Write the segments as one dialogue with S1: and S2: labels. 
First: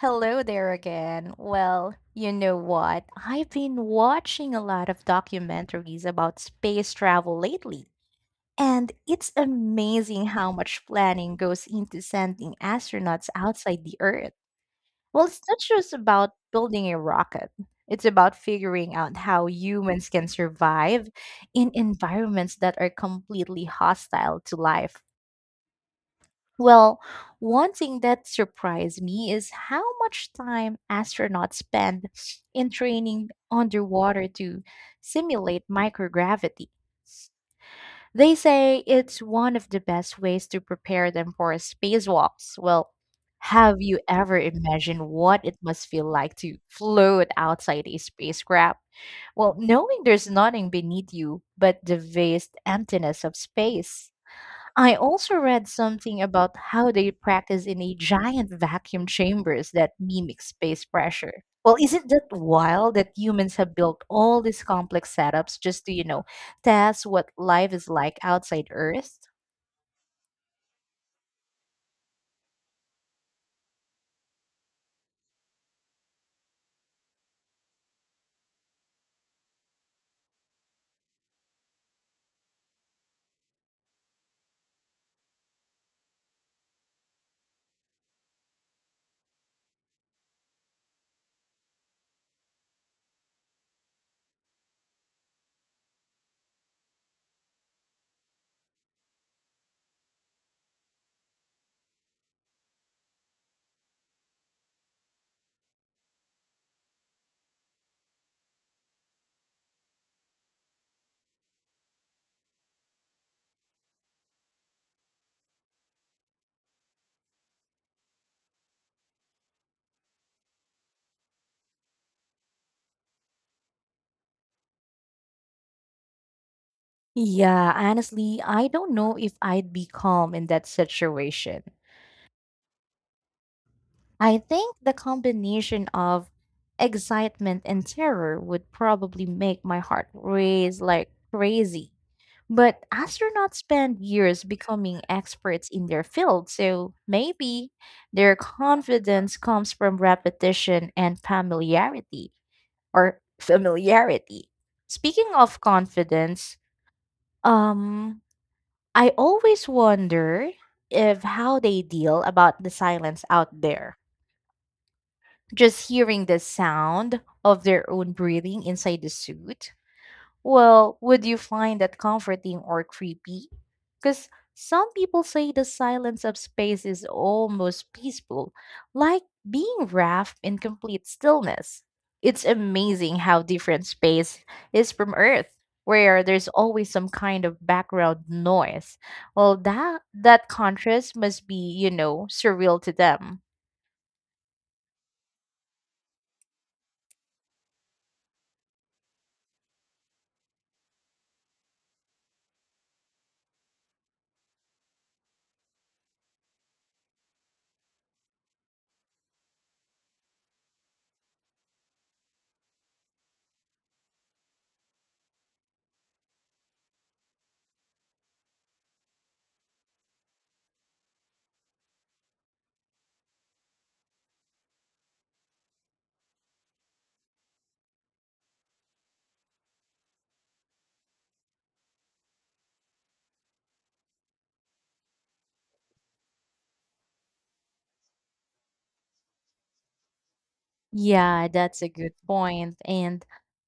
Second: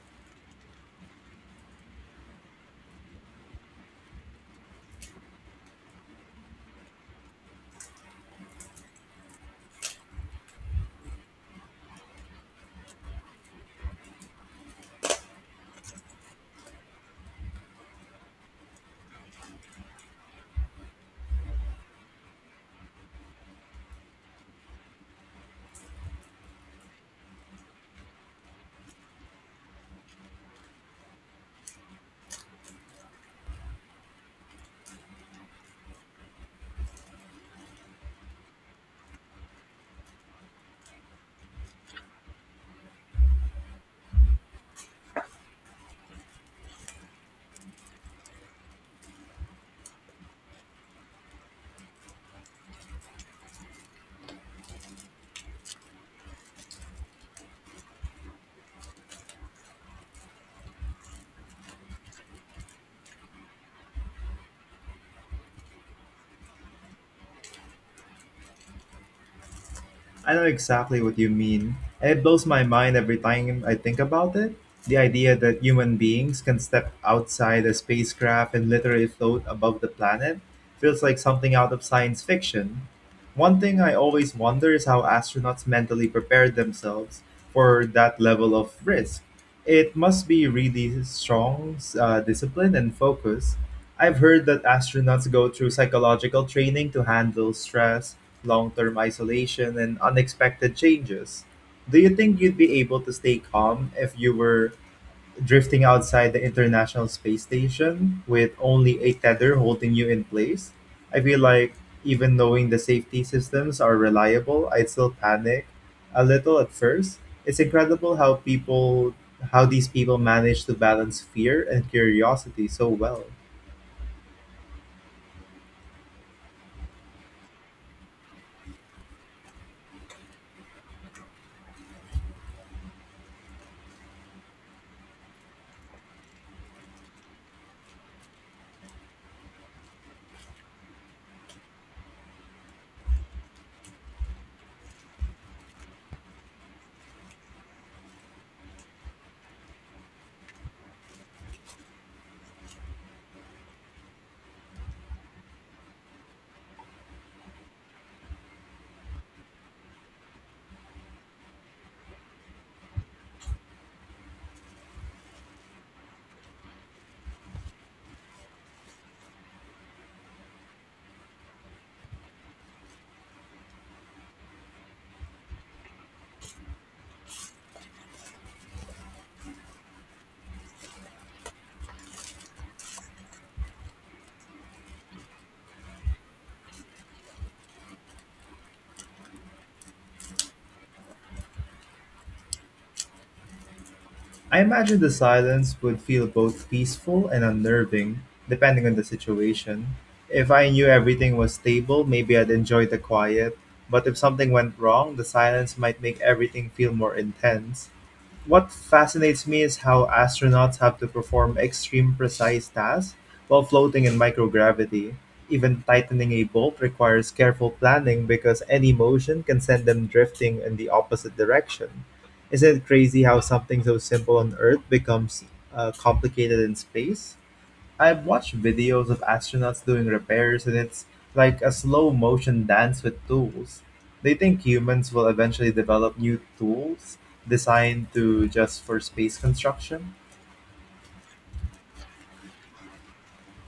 S1: Hello there again. Well, you know what? I've been watching a lot of documentaries about space travel lately, and it's amazing how much planning goes into sending astronauts outside the Earth. Well, it's not just about building a rocket, it's about figuring out how humans can survive in environments that are completely hostile to life. Well, one thing that surprised me is how much time astronauts spend in training underwater to simulate microgravity. They say it's one of the best ways to prepare them for spacewalks. Well, have you ever imagined what it must feel like to float outside a spacecraft? Well, knowing there's nothing beneath you but the vast emptiness of space. I also read something about how they practice in a giant vacuum chambers that mimic space pressure. Well, isn't that wild that humans have built all these complex setups just to, test what life is like outside Earth?
S2: I know exactly what you mean, and it blows my mind every time I think about it. The idea that human beings can step outside a spacecraft and literally float above the planet feels like something out of science fiction. One thing I always wonder is how astronauts mentally prepare themselves for that level of risk. It must be really strong discipline and focus. I've heard that astronauts go through psychological training to handle stress, long term isolation, and unexpected changes. Do you think you'd be able to stay calm if you were drifting outside the International Space Station with only a tether holding you in place? I feel like even knowing the safety systems are reliable, I'd still panic a little at first. It's incredible how people how these people manage to balance fear and curiosity so well.
S1: Yeah, honestly, I don't know if I'd be calm in that situation. I think the combination of excitement and terror would probably make my heart race like crazy. But astronauts spend years becoming experts in their field, so maybe their confidence comes from repetition and familiarity or familiarity. Speaking of confidence, um I always wonder if how they deal about the silence out there just hearing the sound of their own breathing inside the suit. Well, would you find that comforting or creepy? Because some people say the silence of space is almost peaceful, like being wrapped in complete stillness. It's amazing how different space is from Earth, where there's always some kind of background noise. Well, that contrast must be, surreal to them.
S2: I imagine the silence would feel both peaceful and unnerving, depending on the situation. If I knew everything was stable, maybe I'd enjoy the quiet. But if something went wrong, the silence might make everything feel more intense. What fascinates me is how astronauts have to perform extreme precise tasks while floating in microgravity. Even tightening a bolt requires careful planning because any motion can send them drifting in the opposite direction. Isn't it crazy how something so simple on Earth becomes complicated in space? I've watched videos of astronauts doing repairs, and it's like a slow motion dance with tools. They think humans will eventually develop new tools designed to just for space construction.
S1: Yeah, that's a good point. And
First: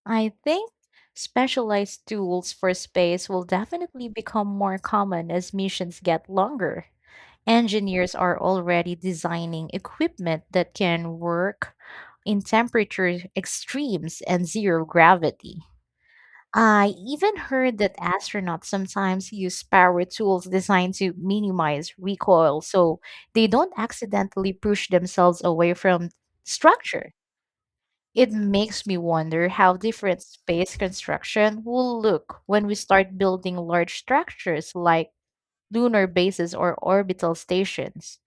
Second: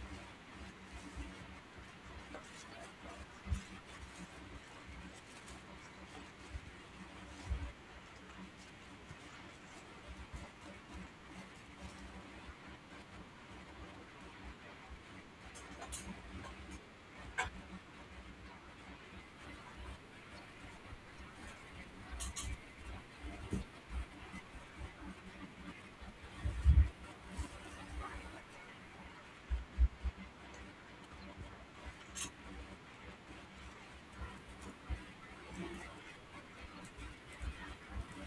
S1: I think specialized tools for space will definitely become more common as missions get longer. Engineers are already designing equipment that can work in temperature extremes and zero gravity. I even heard that astronauts sometimes use power tools designed to minimize recoil so they don't accidentally push themselves away from structure. It makes me wonder how different space construction will look when we start building large structures like lunar bases or orbital stations.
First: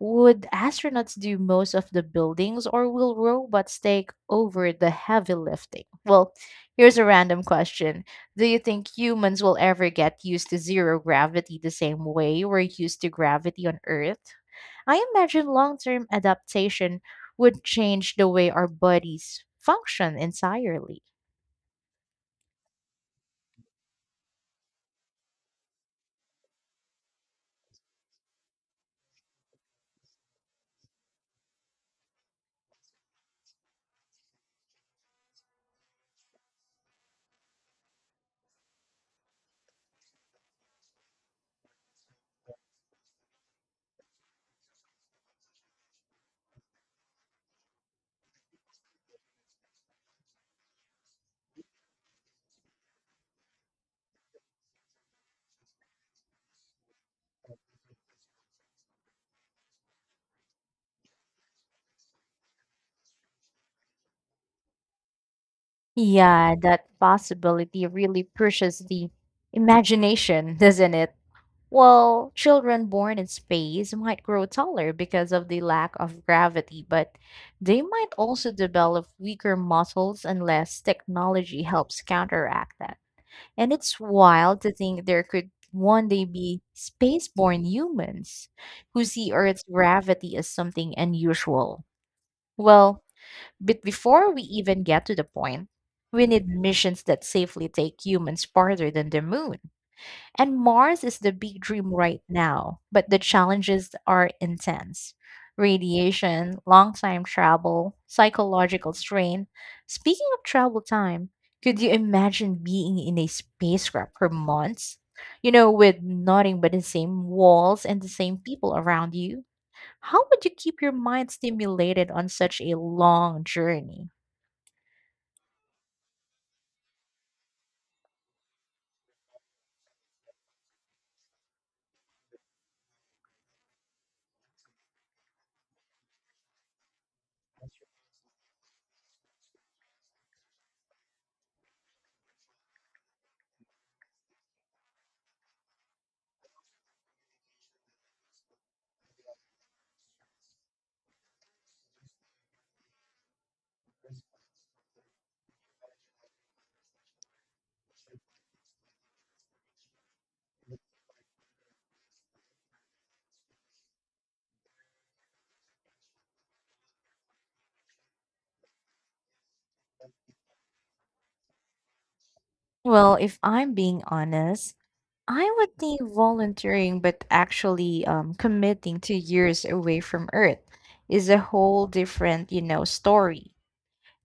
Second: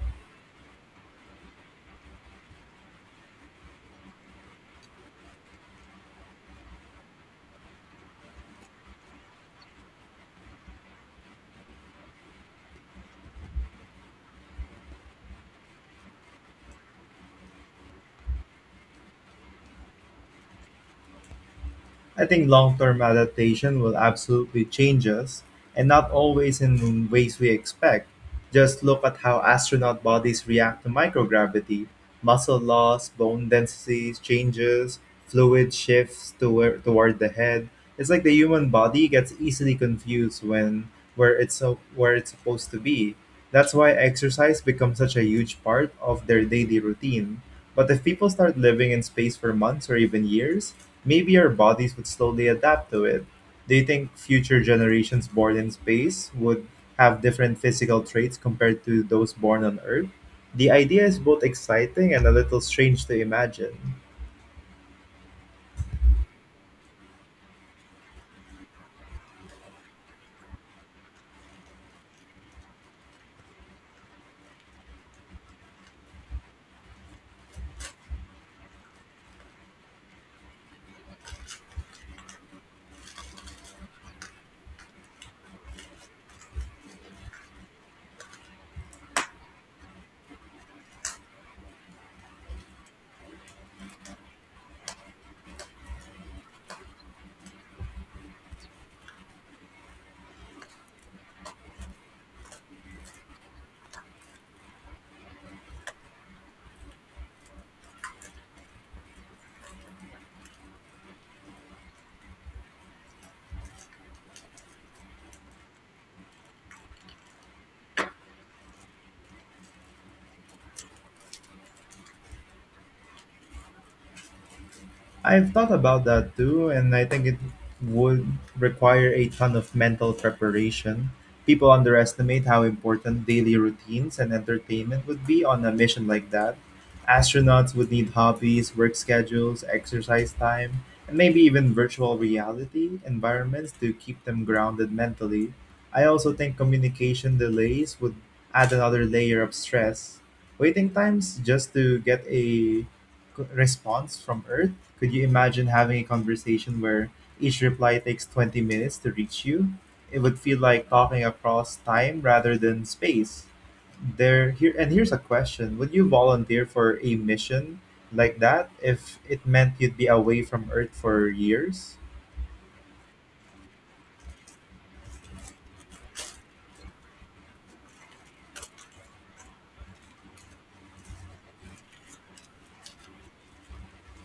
S1: Would astronauts do most of the buildings or will robots take over the heavy lifting? Well, here's a random question. Do you think humans will ever get used to zero gravity the same way we're used to gravity on Earth? I imagine long term adaptation would change the way our bodies function entirely.
S2: I think long term adaptation will absolutely change us, and not always in ways we expect. Just look at how astronaut bodies react to microgravity muscle loss, bone density changes, fluid shifts toward the head. It's like the human body gets easily confused when where it's so, where it's supposed to be. That's why exercise becomes such a huge part of their daily routine. But if people start living in space for months or even years, maybe our bodies would slowly adapt to it. Do you think future generations born in space would have different physical traits compared to those born on Earth? The idea is both exciting and a little strange to imagine.
S1: Yeah, that possibility really pushes the imagination, doesn't it? Well, children born in space might grow taller because of the lack of gravity, but they might also develop weaker muscles unless technology helps counteract that. And it's wild to think there could one day be spaceborne humans who see Earth's gravity as something unusual. Well, but before we even get to the point, we need missions that safely take humans farther than the moon. And Mars is the big dream right now, but the challenges are intense. Radiation, long time travel, psychological strain. Speaking of travel time, could you imagine being in a spacecraft for months? You know, with nothing but the same walls and the same people around you? How would you keep your mind stimulated on such a long journey?
S2: I've thought about that too, and I think it would require a ton of mental preparation. People underestimate how important daily routines and entertainment would be on a mission like that. Astronauts would need hobbies, work schedules, exercise time, and maybe even virtual reality environments to keep them grounded mentally. I also think communication delays would add another layer of stress. Waiting times just to get a response from Earth? Could you imagine having a conversation where each reply takes 20 minutes to reach you? It would feel like talking across time rather than space. There here and here's a question. Would you volunteer for a mission like that if it meant you'd be away from Earth for years?
S1: Well, if I'm being honest, I would think volunteering, but actually committing to years away from Earth is a whole different, story.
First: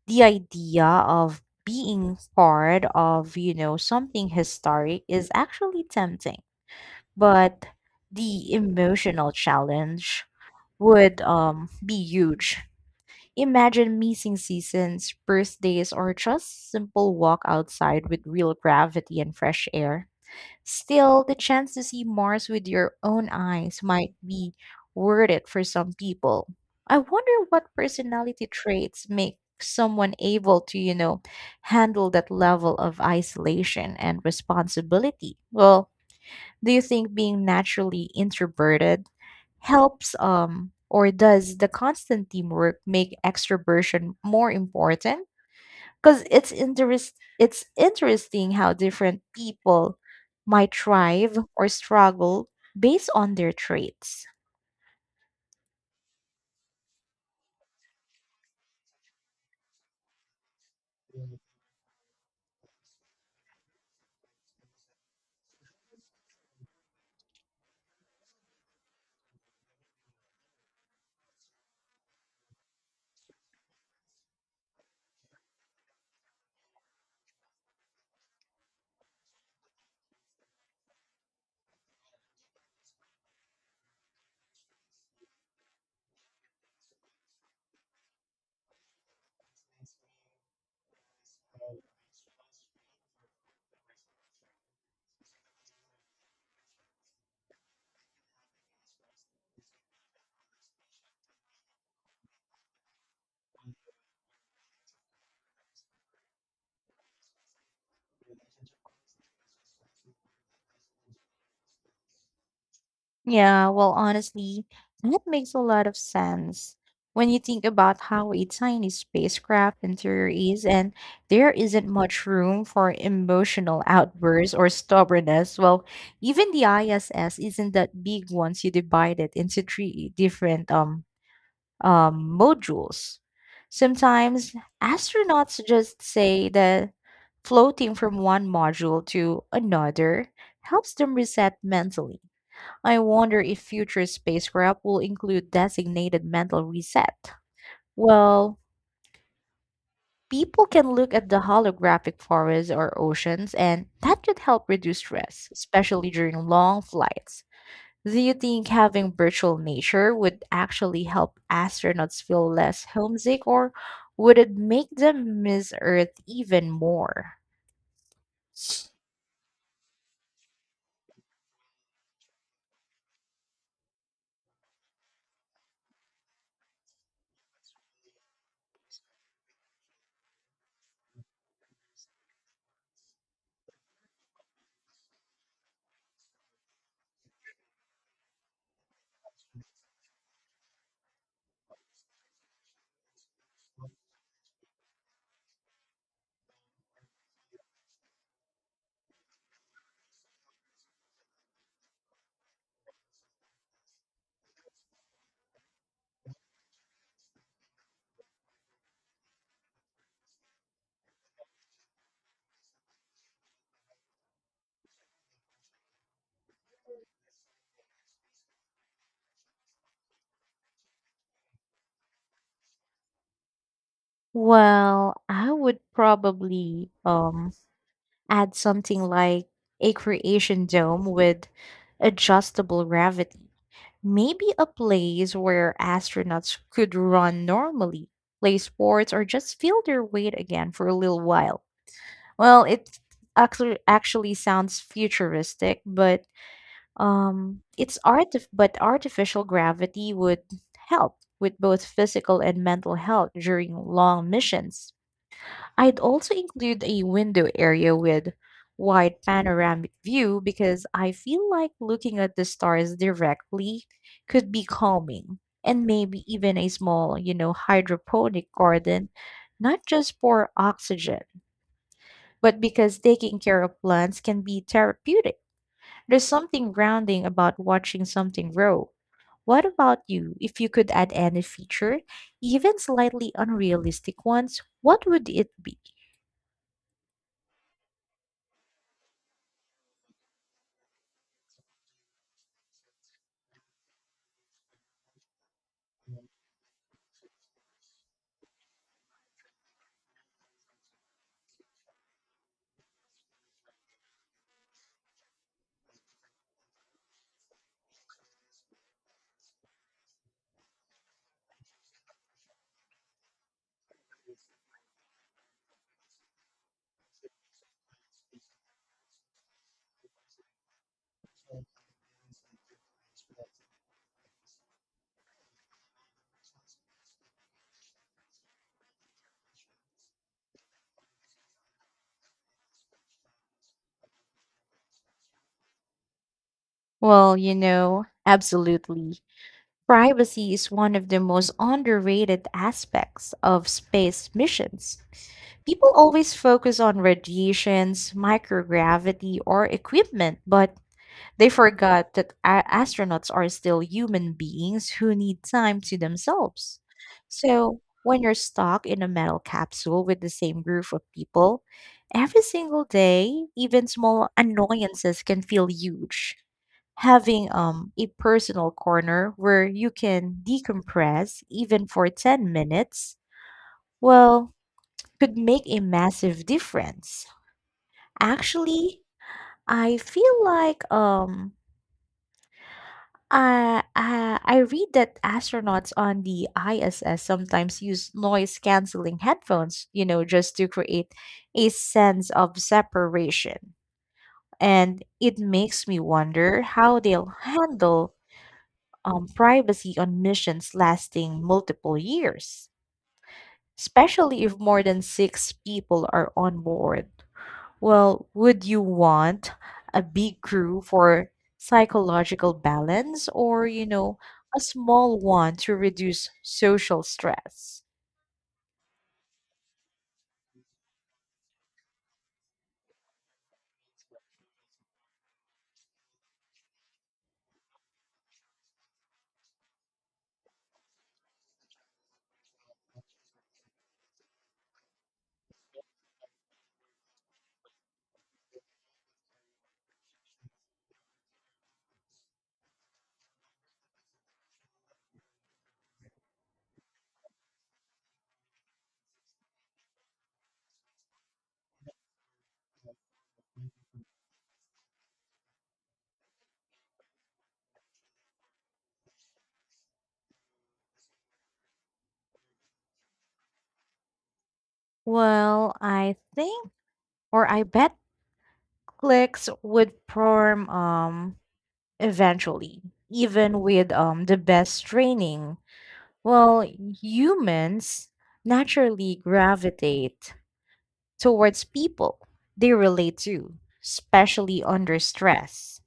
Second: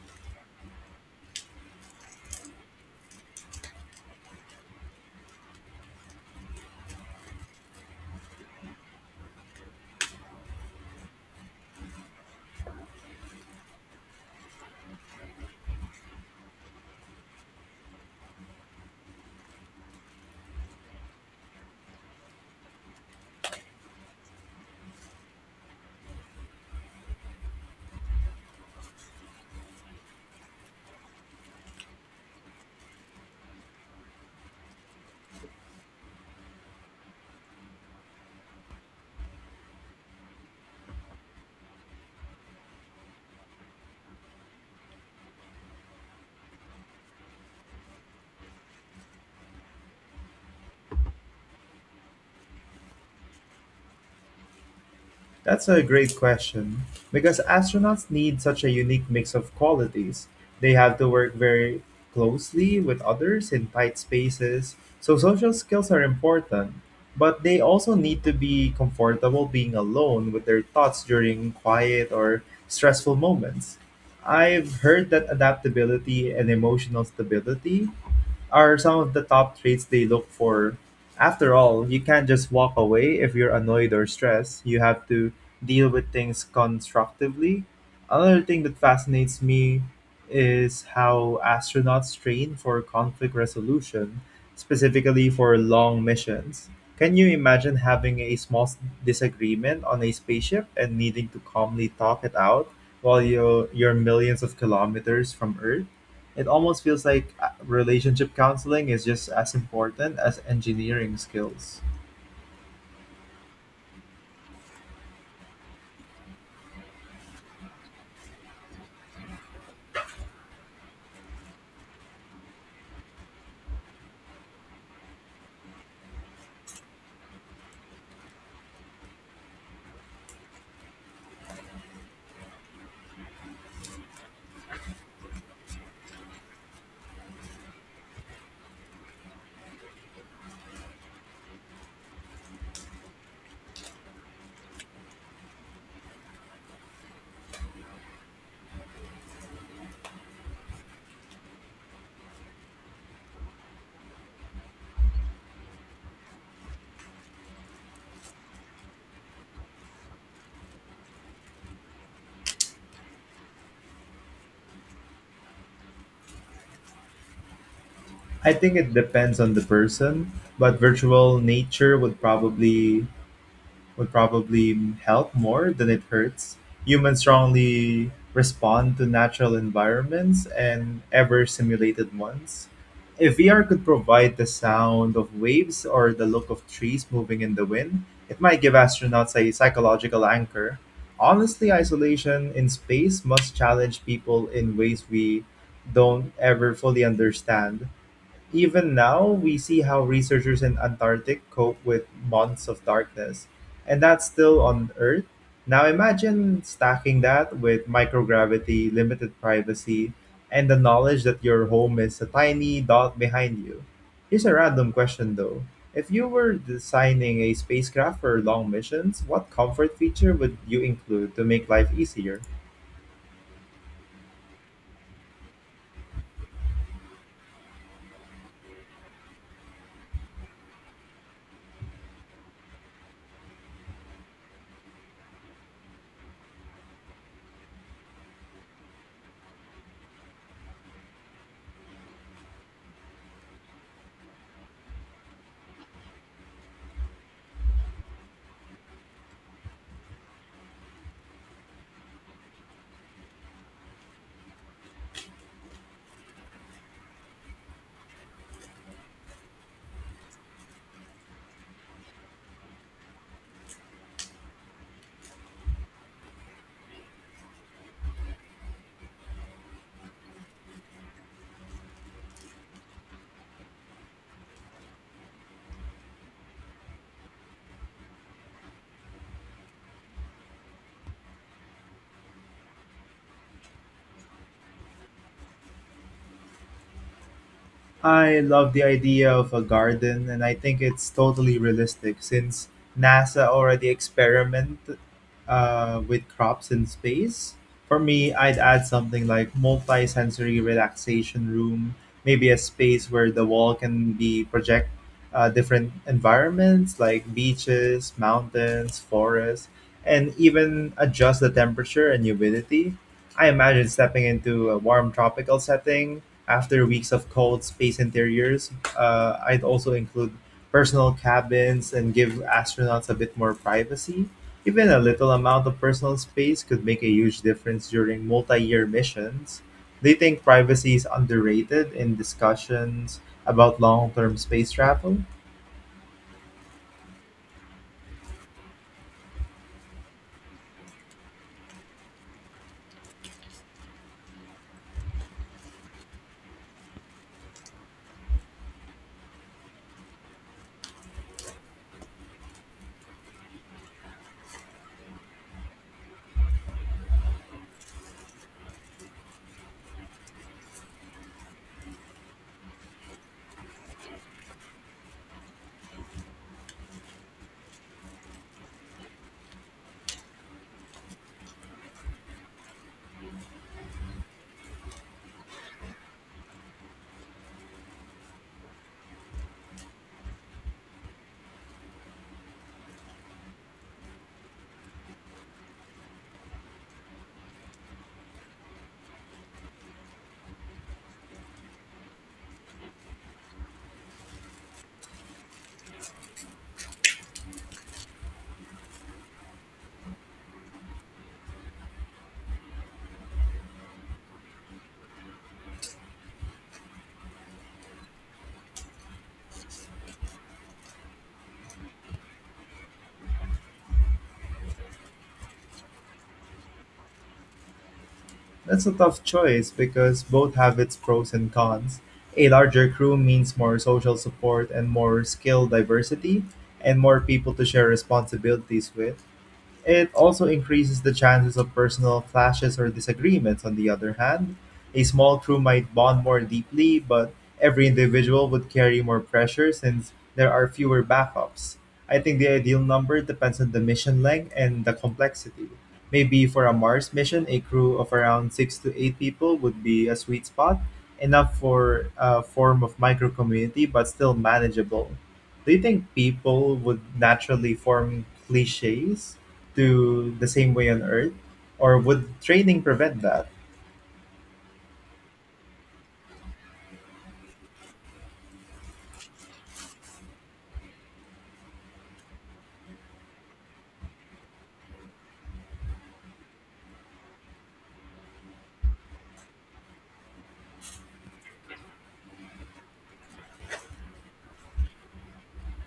S1: The idea of being part of, something historic is actually tempting, but the emotional challenge would be huge. Imagine missing seasons, birthdays, or just simple walk outside with real gravity and fresh air. Still, the chance to see Mars with your own eyes might be worth it for some people. I wonder what personality traits make someone able to, handle that level of isolation and responsibility. Well, do you think being naturally introverted helps or does the constant teamwork make extroversion more important? Because it's interesting how different people might thrive or struggle based on their traits.
S2: That's a great question, because astronauts need such a unique mix of qualities. They have to work very closely with others in tight spaces, so social skills are important. But they also need to be comfortable being alone with their thoughts during quiet or stressful moments. I've heard that adaptability and emotional stability are some of the top traits they look for. After all, you can't just walk away if you're annoyed or stressed. You have to deal with things constructively. Another thing that fascinates me is how astronauts train for conflict resolution, specifically for long missions. Can you imagine having a small disagreement on a spaceship and needing to calmly talk it out while you're millions of kilometers from Earth? It almost feels like relationship counseling is just as important as engineering skills.
S1: Yeah, well honestly, that makes a lot of sense. When you think about how a tiny spacecraft interior is and there isn't much room for emotional outbursts or stubbornness, well, even the ISS isn't that big once you divide it into three different modules. Sometimes astronauts just say that floating from one module to another helps them reset mentally. I wonder if future spacecraft will include designated mental reset. Well, people can look at the holographic forests or oceans, and that could help reduce stress, especially during long flights. Do you think having virtual nature would actually help astronauts feel less homesick, or would it make them miss Earth even more?
S2: I think it depends on the person, but virtual nature would probably help more than it hurts. Humans strongly respond to natural environments and ever simulated ones. If VR could provide the sound of waves or the look of trees moving in the wind, it might give astronauts a psychological anchor. Honestly, isolation in space must challenge people in ways we don't ever fully understand. Even now, we see how researchers in Antarctic cope with months of darkness, and that's still on Earth. Now imagine stacking that with microgravity, limited privacy, and the knowledge that your home is a tiny dot behind you. Here's a random question though. If you were designing a spacecraft for long missions, what comfort feature would you include to make life easier?
S1: Well, I would probably add something like a creation dome with adjustable gravity. Maybe a place where astronauts could run normally, play sports, or just feel their weight again for a little while. Well, it actually sounds futuristic, but it's art. But artificial gravity would help with both physical and mental health during long missions. I'd also include a window area with wide panoramic view because I feel like looking at the stars directly could be calming. And maybe even a small, hydroponic garden, not just for oxygen but because taking care of plants can be therapeutic. There's something grounding about watching something grow. What about you? If you could add any feature, even slightly unrealistic ones, what would it be?
S2: I love the idea of a garden, and I think it's totally realistic since NASA already experimented with crops in space. For me, I'd add something like multi-sensory relaxation room, maybe a space where the wall can be project different environments like beaches, mountains, forests, and even adjust the temperature and humidity. I imagine stepping into a warm tropical setting after weeks of cold space interiors. I'd also include personal cabins and give astronauts a bit more privacy. Even a little amount of personal space could make a huge difference during multi-year missions. They think privacy is underrated in discussions about long-term space travel?
S1: Well, absolutely. Privacy is one of the most underrated aspects of space missions. People always focus on radiations, microgravity, or equipment, but they forgot that astronauts are still human beings who need time to themselves. So, when you're stuck in a metal capsule with the same group of people, every single day, even small annoyances can feel huge. Having a personal corner where you can decompress, even for 10 minutes, well, could make a massive difference. Actually, I feel like I read that astronauts on the ISS sometimes use noise canceling headphones, just to create a sense of separation. And it makes me wonder how they'll handle privacy on missions lasting multiple years, especially if more than six people are on board. Well, would you want a big crew for psychological balance or, a small one to reduce social stress?
S2: That's a tough choice because both have its pros and cons. A larger crew means more social support and more skill diversity and more people to share responsibilities with. It also increases the chances of personal clashes or disagreements, on the other hand. A small crew might bond more deeply, but every individual would carry more pressure since there are fewer backups. I think the ideal number depends on the mission length and the complexity. Maybe for a Mars mission, a crew of around six to eight people would be a sweet spot, enough for a form of micro community, but still manageable. Do you think people would naturally form cliches to the same way on Earth? Or would training prevent that?
S1: Well, I think or I bet cliques would form eventually, even with the best training. Well, humans naturally gravitate towards people they relate to, especially under stress.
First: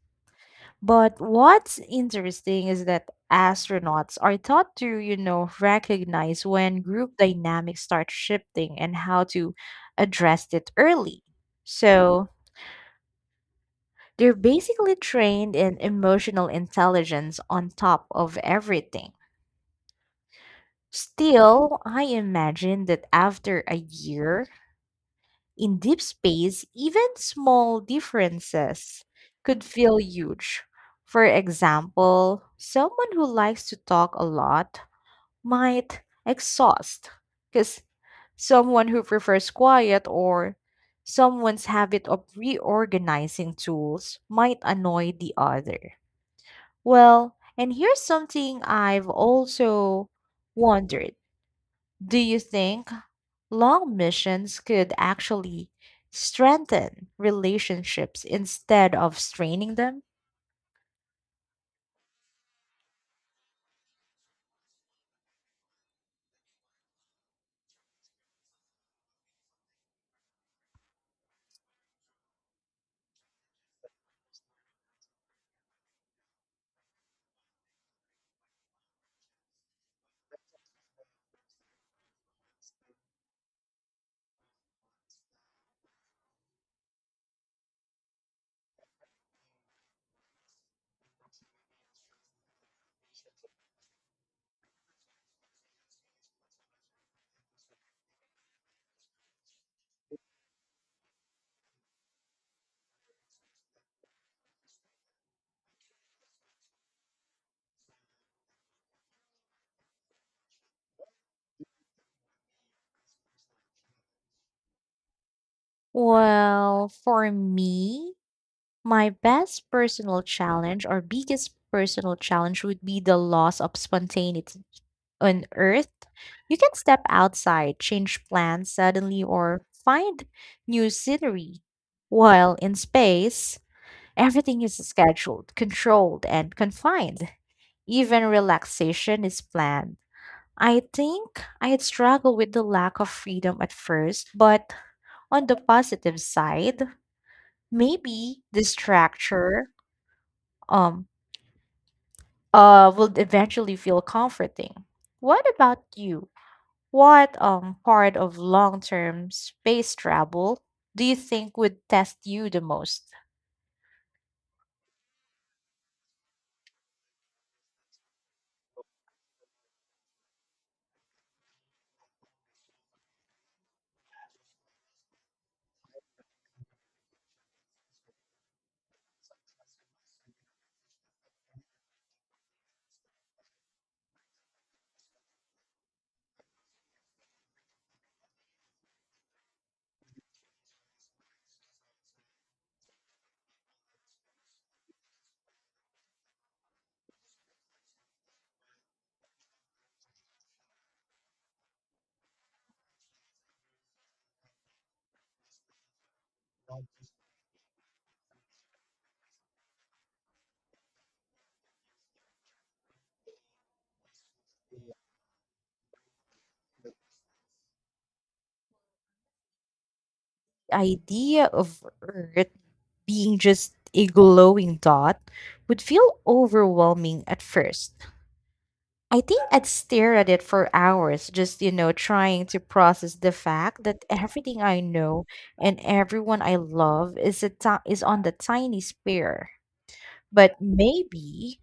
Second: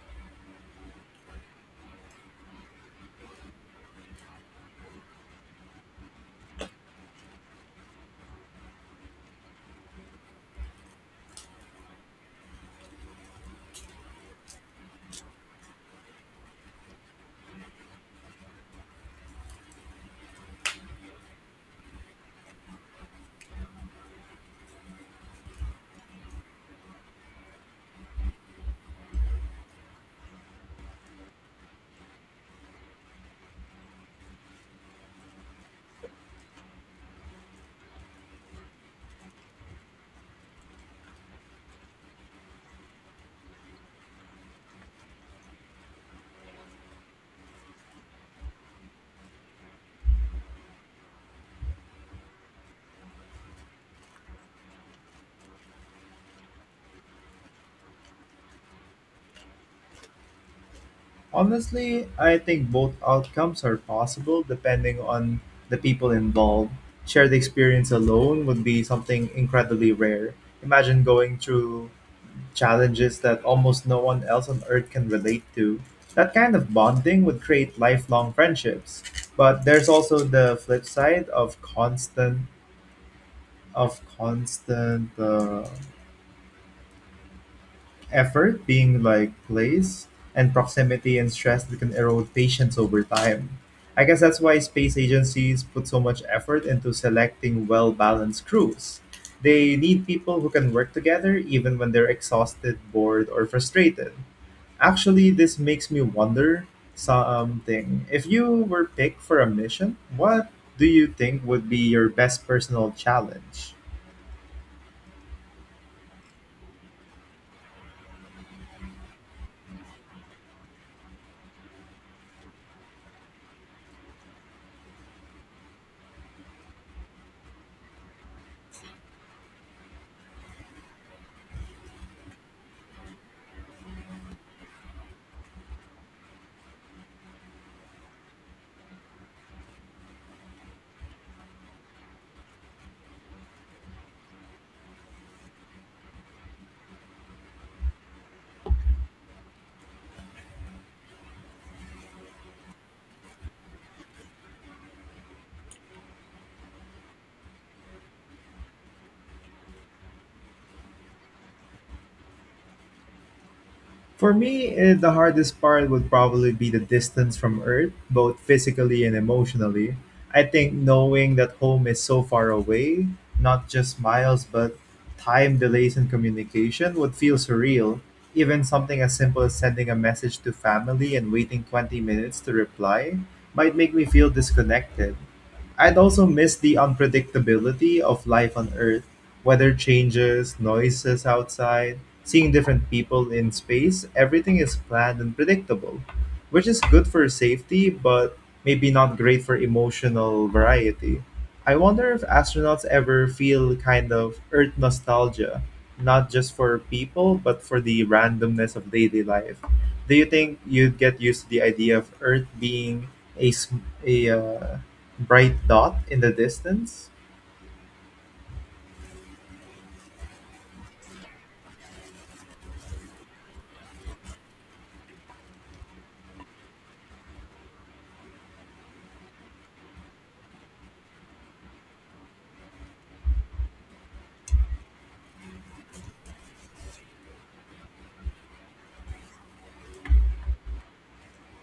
S1: But what's interesting is that astronauts are taught to, recognize when group dynamics start shifting and how to address it early. So they're basically trained in emotional intelligence on top of everything. Still, I imagine that after a year, in deep space, even small differences could feel huge. For example, someone who likes to talk a lot might exhaust, because someone who prefers quiet or someone's habit of reorganizing tools might annoy the other. Well, and here's something I've also wondered. Do you think long missions could actually strengthen relationships instead of straining them.
S2: Honestly, I think both outcomes are possible depending on the people involved. Shared experience alone would be something incredibly rare. Imagine going through challenges that almost no one else on Earth can relate to. That kind of bonding would create lifelong friendships. But there's also the flip side of constant, effort being like place and proximity and stress that can erode patience over time. I guess that's why space agencies put so much effort into selecting well balanced crews. They need people who can work together even when they're exhausted, bored, or frustrated. Actually, this makes me wonder something. If you were picked for a mission, what do you think would be your best personal challenge?
S1: Well, for me, my best personal challenge or biggest personal challenge would be the loss of spontaneity. On Earth, you can step outside, change plans suddenly, or find new scenery. While in space, everything is scheduled, controlled, and confined. Even relaxation is planned. I think I had struggled with the lack of freedom at first, but on the positive side, maybe this structure um will eventually feel comforting. What about you? What part of long-term space travel do you think would test you the most?
S2: For me, the hardest part would probably be the distance from Earth, both physically and emotionally. I think knowing that home is so far away, not just miles, but time delays in communication would feel surreal. Even something as simple as sending a message to family and waiting 20 minutes to reply might make me feel disconnected. I'd also miss the unpredictability of life on Earth. Weather changes, noises outside, seeing different people in space, everything is planned and predictable, which is good for safety, but maybe not great for emotional variety. I wonder if astronauts ever feel kind of Earth nostalgia, not just for people, but for the randomness of daily life. Do you think you'd get used to the idea of Earth being a bright dot in the distance?
S1: The idea of Earth being just a glowing dot would feel overwhelming at first. I think I'd stare at it for hours, just, trying to process the fact that everything I know and everyone I love is on the tiny sphere. But maybe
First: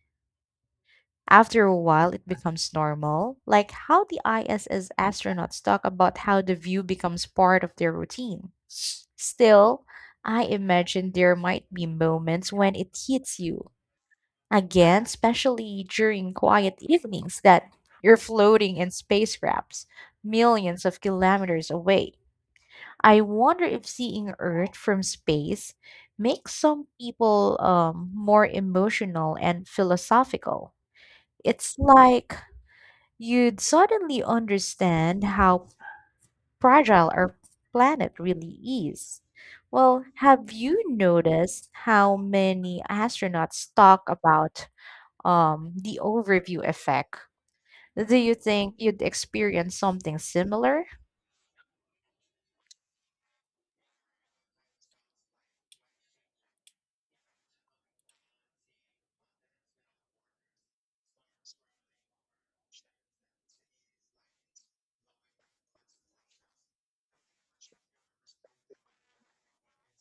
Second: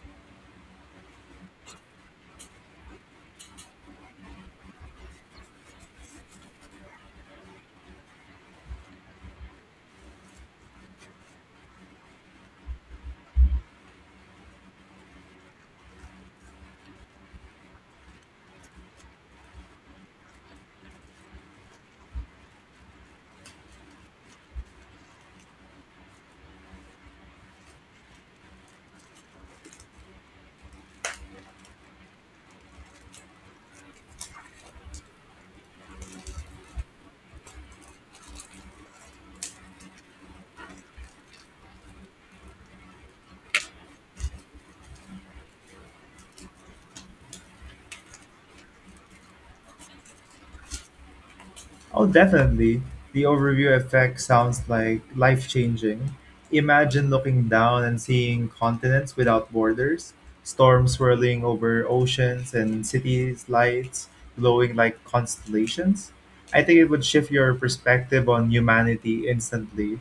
S1: after a while it becomes normal, like how the ISS astronauts talk about how the view becomes part of their routine. Still, I imagine there might be moments when it hits you again, especially during quiet evenings that you're floating in spacecrafts millions of kilometers away. I wonder if seeing Earth from space makes some people more emotional and philosophical. It's like you'd suddenly understand how fragile our planet really is. Well, have you noticed how many astronauts talk about the overview effect. Do you think you'd experience something similar?
S2: Oh, definitely. The overview effect sounds like life changing. Imagine looking down and seeing continents without borders, storms swirling over oceans, and cities' lights glowing like constellations. I think it would shift your perspective on humanity instantly.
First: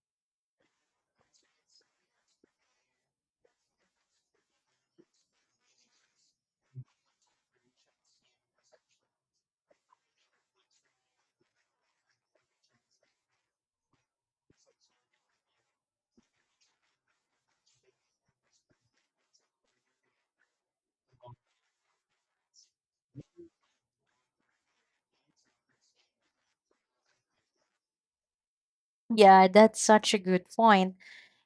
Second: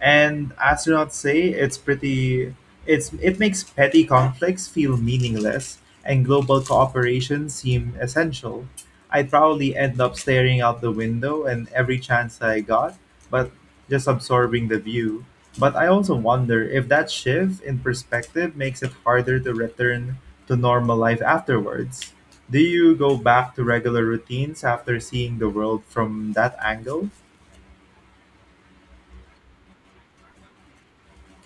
S2: And astronauts say it's pretty it's it makes petty conflicts feel meaningless and global cooperation seem essential. I'd probably end up staring out the window and every chance I got, but just absorbing the view. But I also wonder if that shift in perspective makes it harder to return to normal life afterwards. Do you go back to regular routines after seeing the world from that angle?
S1: Yeah, that's such a good point.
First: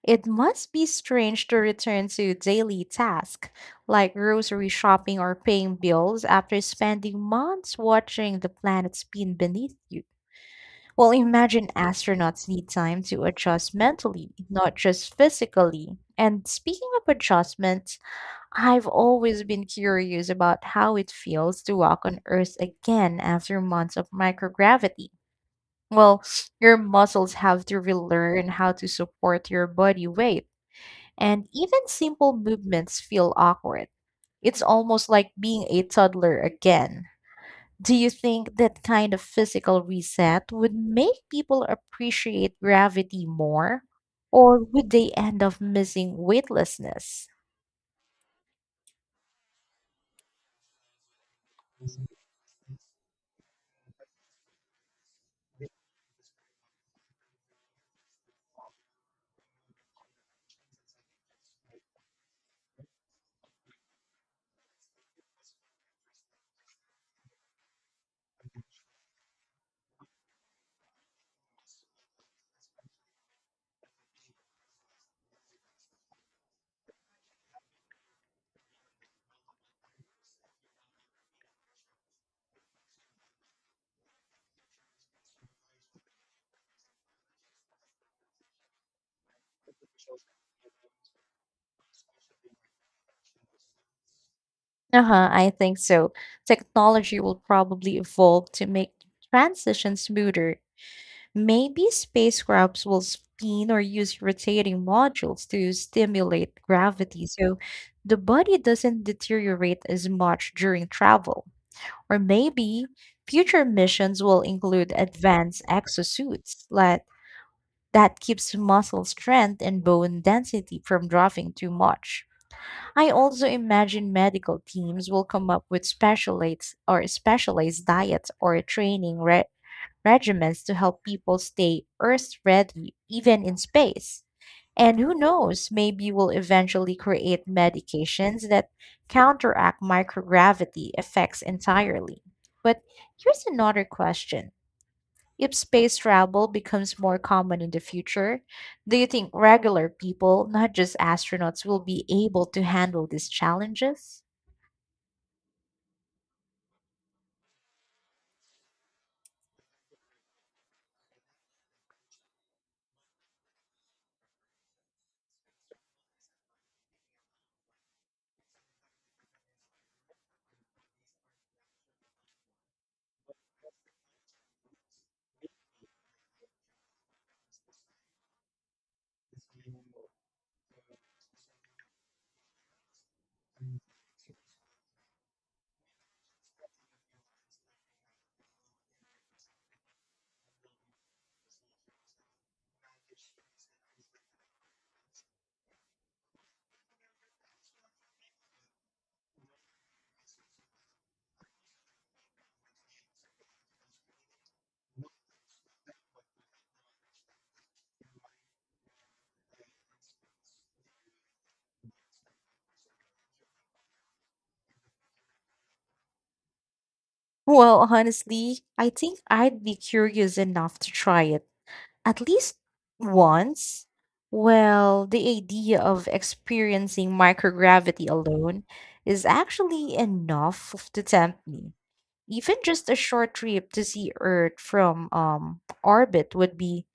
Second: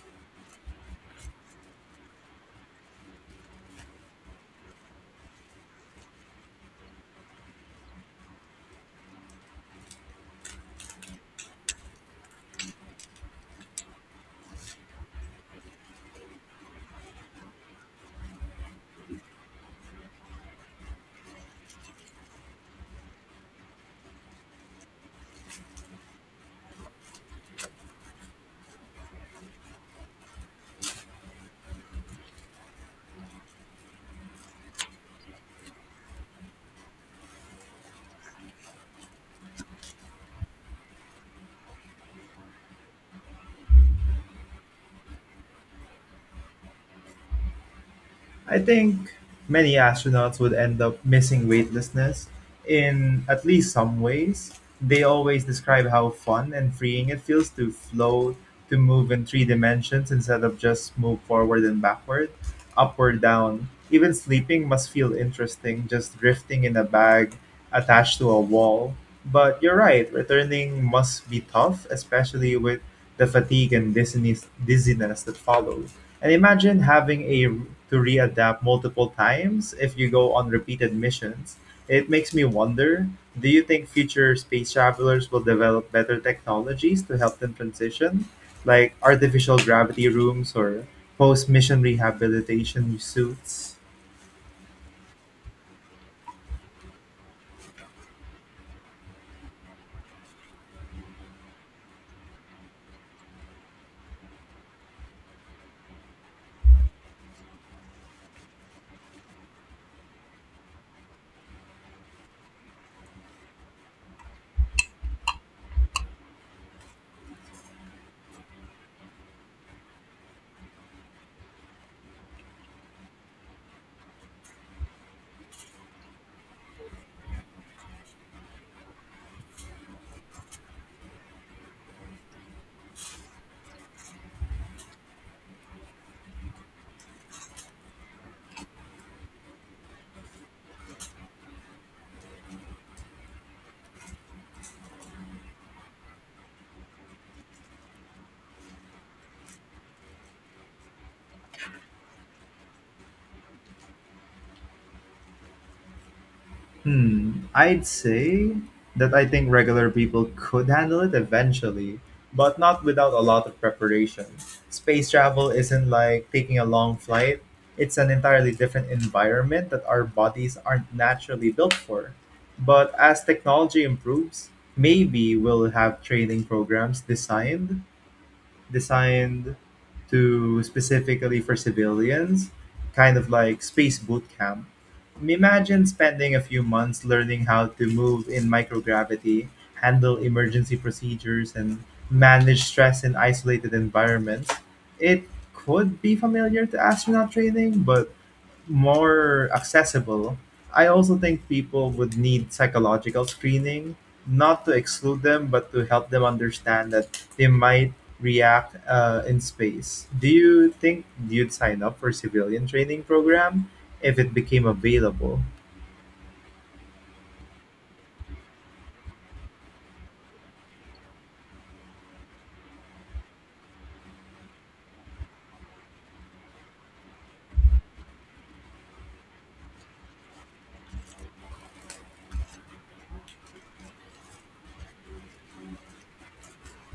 S1: It must be strange to return to daily tasks like grocery shopping or paying bills after spending months watching the planet spin beneath you. Well, imagine astronauts need time to adjust mentally, not just physically. And speaking of adjustments, I've always been curious about how it feels to walk on Earth again after months of microgravity. Well, your muscles have to relearn how to support your body weight, and even simple movements feel awkward. It's almost like being a toddler again. Do you think that kind of physical reset would make people appreciate gravity more, or would they end up missing weightlessness?
S2: I think many astronauts would end up missing weightlessness in at least some ways. They always describe how fun and freeing it feels to float, to move in three dimensions instead of just move forward and backward, upward, down. Even sleeping must feel interesting, just drifting in a bag attached to a wall. But you're right, returning must be tough, especially with the fatigue and dizziness that follows. And imagine having a to readapt multiple times if you go on repeated missions. It makes me wonder, do you think future space travelers will develop better technologies to help them transition, like artificial gravity rooms or post-mission rehabilitation suits?
S1: Uh-huh, I think so. Technology will probably evolve to make the transition smoother. Maybe spacecrafts will spin or use rotating modules to stimulate gravity so the body doesn't deteriorate as much during travel. Or maybe future missions will include advanced exosuits like that keeps muscle strength and bone density from dropping too much. I also imagine medical teams will come up with specialists or specialized diets or training regimens to help people stay Earth ready even in space. And who knows, maybe we'll eventually create medications that counteract microgravity effects entirely. But here's another question. If space travel becomes more common in the future, do you think regular people, not just astronauts, will be able to handle these challenges?
S2: Hmm, I'd say that I think regular people could handle it eventually, but not without a lot of preparation. Space travel isn't like taking a long flight, it's an entirely different environment that our bodies aren't naturally built for. But as technology improves, maybe we'll have training programs designed to specifically for civilians, kind of like space boot camp. Imagine spending a few months learning how to move in microgravity, handle emergency procedures, and manage stress in isolated environments. It could be familiar to astronaut training, but more accessible. I also think people would need psychological screening, not to exclude them, but to help them understand that they might react in space. Do you think you'd sign up for civilian training program if it became available?
S1: Well, honestly, I think I'd be curious enough to try it at least once. Well, the idea of experiencing microgravity alone is actually enough to tempt me. Even just a short trip to see Earth from orbit would be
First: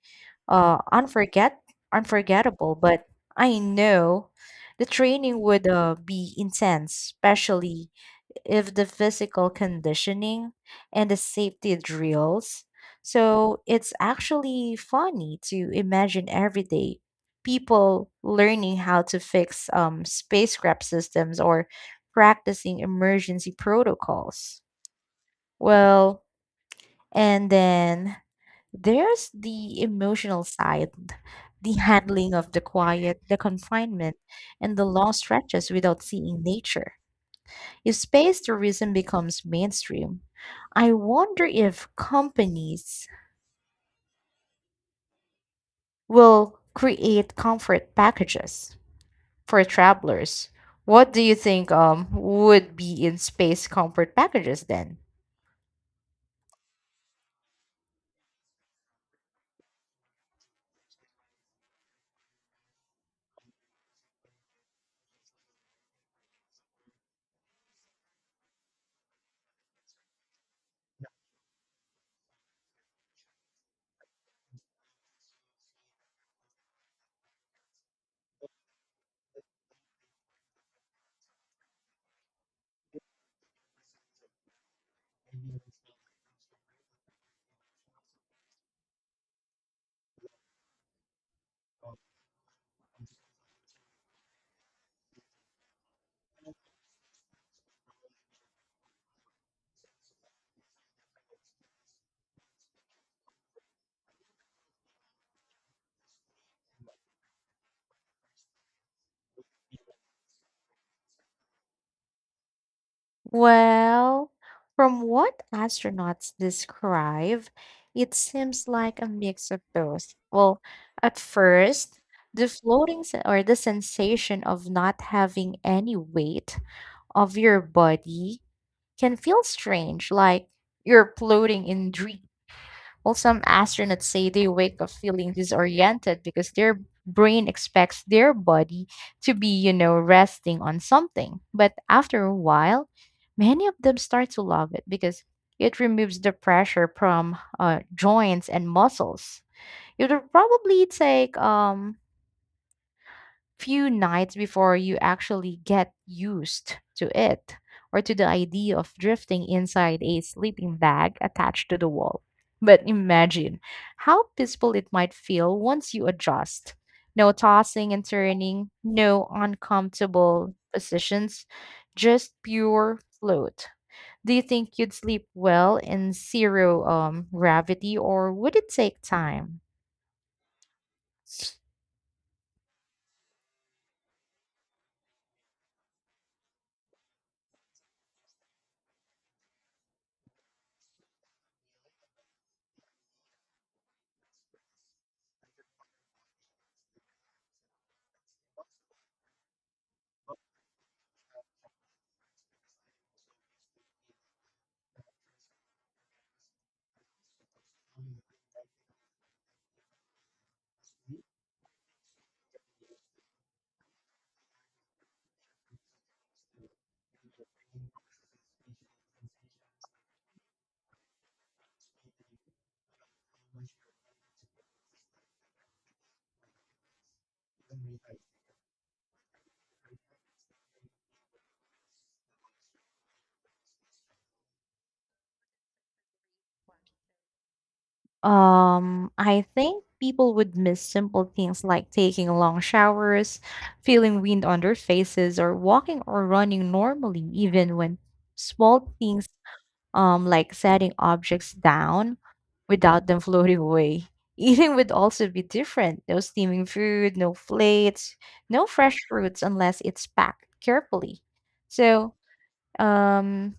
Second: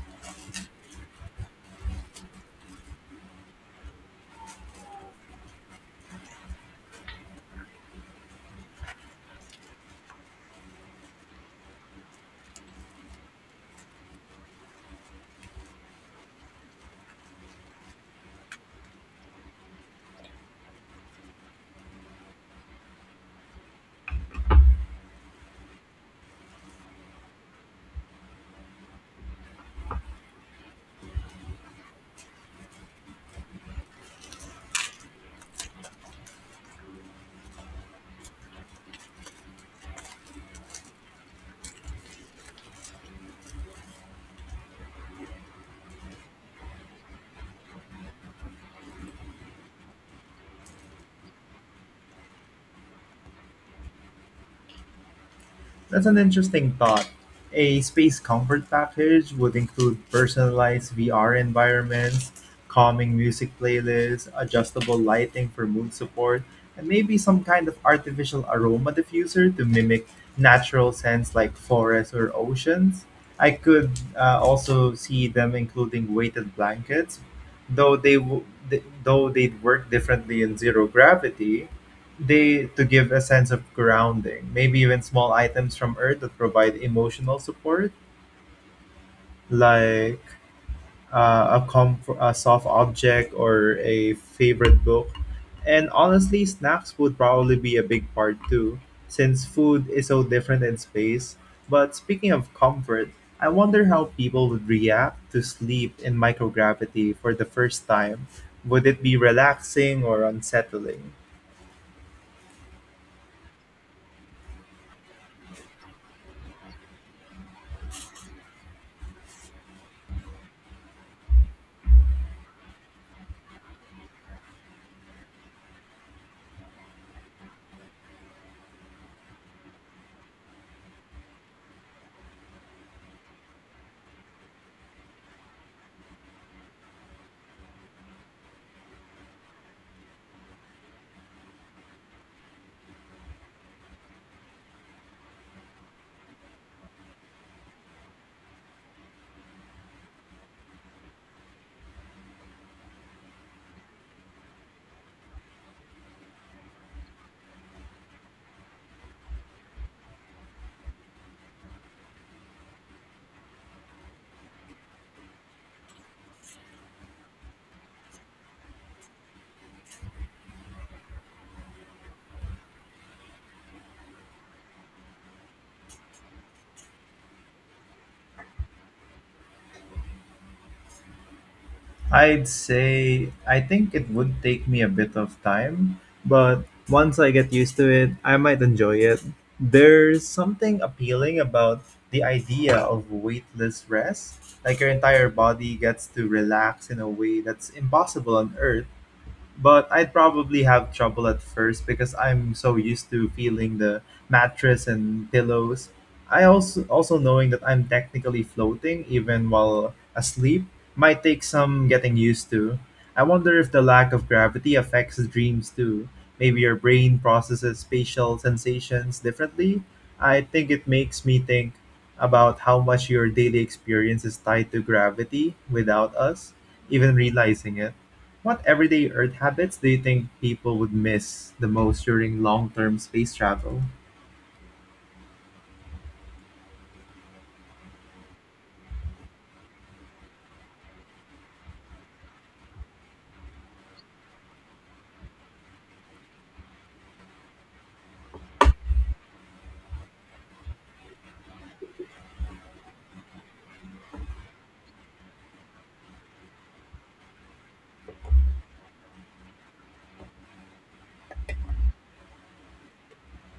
S1: uh, unforget unforgettable, but I know the training would be intense, especially if the physical conditioning and the safety drills. So it's actually funny to imagine every day people learning how to fix spacecraft systems or practicing emergency protocols. Well, and then there's the emotional side, the handling of the quiet, the confinement, and the long stretches without seeing nature. If space tourism becomes mainstream, I wonder if companies will create comfort packages for travelers. What do you think would be in space comfort packages then?
S2: That's an interesting thought. A space comfort package would include personalized VR environments, calming music playlists, adjustable lighting for mood support, and maybe some kind of artificial aroma diffuser to mimic natural scents like forests or oceans. I could also see them including weighted blankets, though they'd work differently in zero gravity they to give a sense of grounding. Maybe even small items from Earth that provide emotional support, like a comfort, a soft object, or a favorite book. And honestly, snacks would probably be a big part too, since food is so different in space. But speaking of comfort, I wonder how people would react to sleep in microgravity for the first time. Would it be relaxing or unsettling?
S1: Well, from what astronauts describe, it seems like a mix of both. Well, at first, the floating se- or the sensation of not having any weight of your body can feel strange, like you're floating in dream. Well, some astronauts say they wake up feeling disoriented because their brain expects their body to be, you know, resting on something. But after a while, many of them start to love it because it removes the pressure from joints and muscles. It would probably take few nights before you actually get used to it or to the idea of drifting inside a sleeping bag attached to the wall. But imagine how peaceful it might feel once you adjust. No tossing and turning, no uncomfortable positions, just pure float. Do you think you'd sleep well in zero gravity, or would it take time?
S2: I'd say I think it would take me a bit of time, but once I get used to it, I might enjoy it. There's something appealing about the idea of weightless rest, like your entire body gets to relax in a way that's impossible on earth, but I'd probably have trouble at first because I'm so used to feeling the mattress and pillows. I also knowing that I'm technically floating even while asleep might take some getting used to. I wonder if the lack of gravity affects dreams too. Maybe your brain processes spatial sensations differently. I think it makes me think about how much your daily experience is tied to gravity without us even realizing it. What everyday Earth habits do you think people would miss the most during long-term space travel?
S1: I think people would miss simple things like taking long showers, feeling wind on their faces, or walking or running normally, even when small things like setting objects down without them floating away. Eating would also be different. No steaming food, no plates, no fresh fruits unless it's packed carefully. So, um,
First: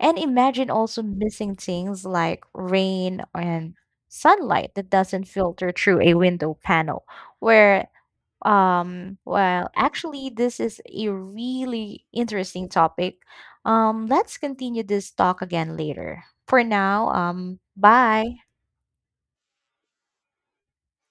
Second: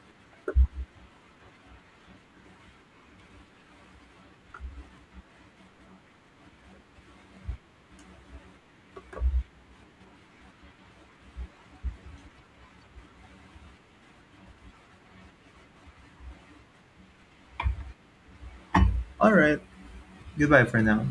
S1: and imagine also missing things like rain and sunlight that doesn't filter through a window panel where actually this is a really interesting topic. Let's continue this talk again later. For now, bye.
S2: All right, goodbye for now.